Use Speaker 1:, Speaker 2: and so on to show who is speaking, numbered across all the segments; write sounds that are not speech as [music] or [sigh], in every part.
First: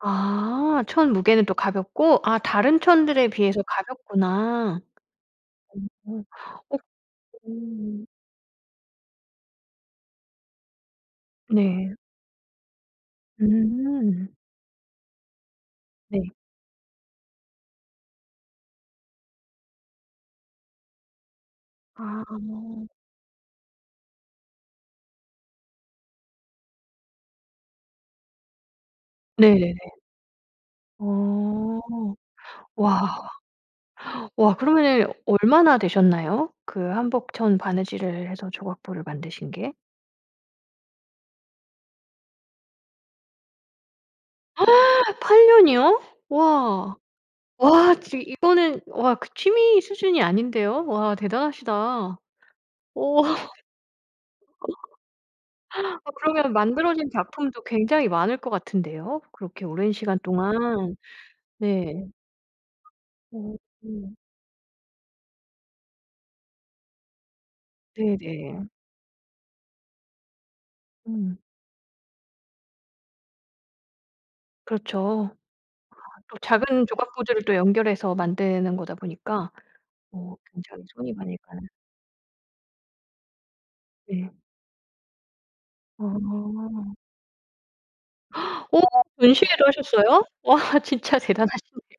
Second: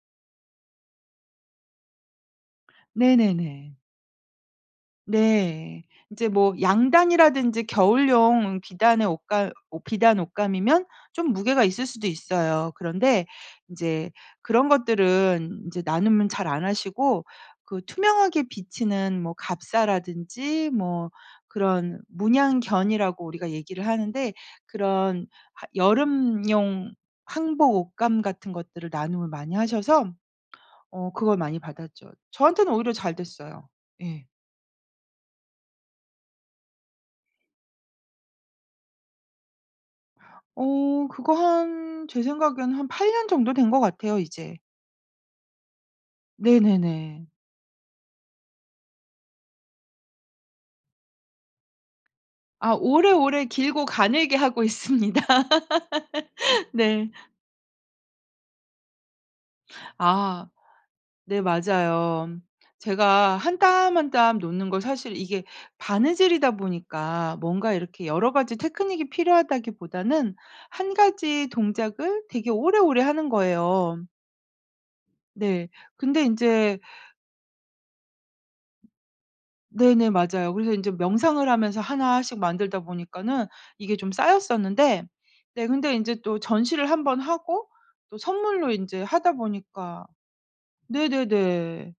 Speaker 1: 아. 천 무게는 또 가볍고 아 다른 천들에 비해서
Speaker 2: 네네네.
Speaker 1: 가볍구나.
Speaker 2: 네.
Speaker 1: 음. 음.
Speaker 2: 이제 뭐
Speaker 1: 어.
Speaker 2: 양단이라든지
Speaker 1: 음.
Speaker 2: 겨울용 비단의 옷감 옷 비단 옷감이면 좀 무게가 있을
Speaker 1: 네.
Speaker 2: 수도 있어요. 그런데 이제
Speaker 1: 음.
Speaker 2: 그런 것들은 이제
Speaker 1: 네.
Speaker 2: 나눔은 잘 안 하시고 그 투명하게 비치는 뭐 갑사라든지 뭐 그런
Speaker 1: 아.
Speaker 2: 문양 견이라고 우리가 얘기를 하는데 그런 하 여름용 한복 옷감 같은 것들을 나눔을 많이
Speaker 1: 네.
Speaker 2: 하셔서 어 그걸 많이
Speaker 1: 어.
Speaker 2: 받았죠. 저한테는 오히려 잘
Speaker 1: 와.
Speaker 2: 됐어요. 예.
Speaker 1: 와 그러면은 얼마나 되셨나요? 그 한복천 바느질을 해서 조각보를 만드신 게?
Speaker 2: 어. 그거 한 제 생각에는 한 8 년 정도 된 것 같아요 이제.
Speaker 1: [gasps] 8 년이요? 와.
Speaker 2: 네네네.
Speaker 1: 와 지 이거는 와 그 취미 수준이 아닌데요. 와 대단하시다.
Speaker 2: 아
Speaker 1: 오.
Speaker 2: 오래오래
Speaker 1: 아
Speaker 2: 길고 가늘게 하고 있습니다.
Speaker 1: 그러면
Speaker 2: [laughs]
Speaker 1: 만들어진
Speaker 2: 네.
Speaker 1: 작품도 굉장히 많을 것 같은데요. 그렇게 오랜 시간
Speaker 2: 아.
Speaker 1: 동안.
Speaker 2: 네
Speaker 1: 네.
Speaker 2: 맞아요. 제가 1
Speaker 1: 오
Speaker 2: 땀, 1
Speaker 1: 음.
Speaker 2: 땀 놓는 걸 사실 이게 바느질이다 보니까 뭔가 이렇게 여러 가지
Speaker 1: 네네.
Speaker 2: 테크닉이 필요하다기보다는 1
Speaker 1: 음.
Speaker 2: 가지 동작을 되게 오래오래 하는 거예요.
Speaker 1: 그렇죠.
Speaker 2: 네. 근데
Speaker 1: 또
Speaker 2: 인제
Speaker 1: 작은 조각 구조를 또 연결해서 만드는 거다 보니까
Speaker 2: 네네
Speaker 1: 어
Speaker 2: 맞아요. 그래서
Speaker 1: 굉장히
Speaker 2: 이제
Speaker 1: 손이 많이
Speaker 2: 명상을
Speaker 1: 가는
Speaker 2: 하면서 1 씩 만들다 보니까는 이게 좀
Speaker 1: 네.
Speaker 2: 쌓였었는데 네 근데 이제 또 전시를
Speaker 1: 아.
Speaker 2: 1 번 하고 또 선물로
Speaker 1: 어?
Speaker 2: 이제 하다
Speaker 1: 전시회를
Speaker 2: 보니까
Speaker 1: 하셨어요? 와 진짜 대단하시네요.
Speaker 2: 네네네.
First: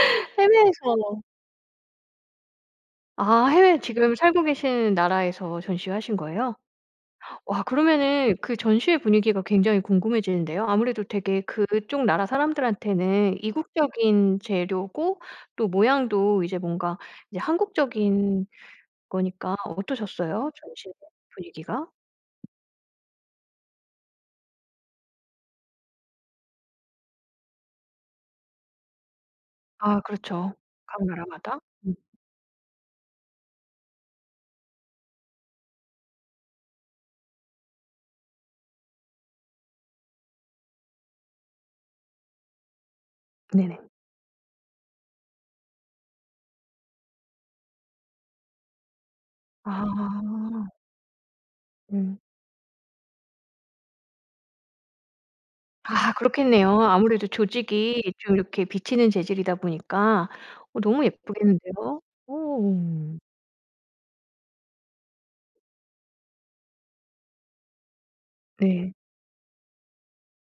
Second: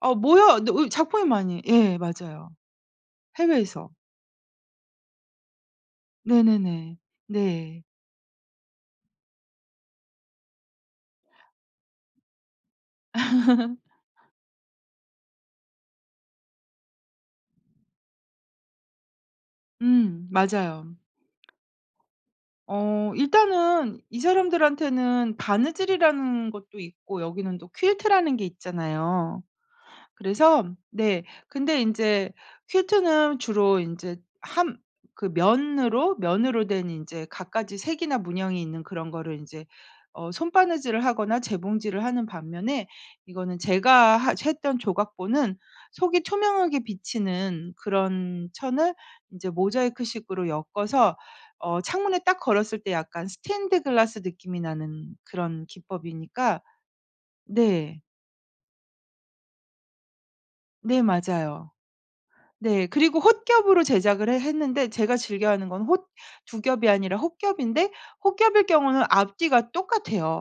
Speaker 2: 아 뭐야 네 으
Speaker 1: 해외에서
Speaker 2: 작품이 많이 예 맞아요.
Speaker 1: 아. 해외에
Speaker 2: 해외에서.
Speaker 1: 지금 살고 계신 나라에서 전시회 하신 거예요?
Speaker 2: 네네네.
Speaker 1: 와
Speaker 2: 네.
Speaker 1: 그러면은 그 전시회 분위기가 굉장히 궁금해지는데요. 아무래도 되게 그쪽 나라 사람들한테는
Speaker 2: [laughs]
Speaker 1: 이국적인 재료고 또 모양도 이제 뭔가 이제 한국적인 거니까
Speaker 2: 음.
Speaker 1: 어떠셨어요? 전시회
Speaker 2: 맞아요.
Speaker 1: 분위기가?
Speaker 2: 어 일단은 이 사람들한테는 바느질이라는 것도 있고 여기는 또 퀼트라는 게 있잖아요.
Speaker 1: 아 그렇죠.
Speaker 2: 그래서
Speaker 1: 각
Speaker 2: 네.
Speaker 1: 나라마다.
Speaker 2: 근데
Speaker 1: 음.
Speaker 2: 인제 퀼트는 주로 인제 함 그 면으로 면으로 된 이제 갖가지 색이나 문양이 있는 그런 거를 인제 어 손바느질을 하거나 재봉질을 하는 반면에 이거는
Speaker 1: 네네.
Speaker 2: 제가 하 했던 조각보는 속이 투명하게 비치는 그런 천을 이제 모자이크 식으로
Speaker 1: 아.
Speaker 2: 엮어서 어
Speaker 1: 음.
Speaker 2: 창문에 딱 걸었을 때 약간 스테인드 글라스 느낌이 나는 그런
Speaker 1: 아
Speaker 2: 기법이니까
Speaker 1: 그렇겠네요. 아무래도
Speaker 2: 네.
Speaker 1: 조직이 좀 이렇게 비치는 재질이다 보니까 어
Speaker 2: 네
Speaker 1: 너무
Speaker 2: 맞아요.
Speaker 1: 예쁘겠는데요.
Speaker 2: 네.
Speaker 1: 어.
Speaker 2: 그리고 홑겹으로 제작을 해 했는데 제가 즐겨하는 건 홑 2 겹이 아니라 홑겹인데 홑겹일
Speaker 1: 네.
Speaker 2: 경우는 앞뒤가 똑같아요.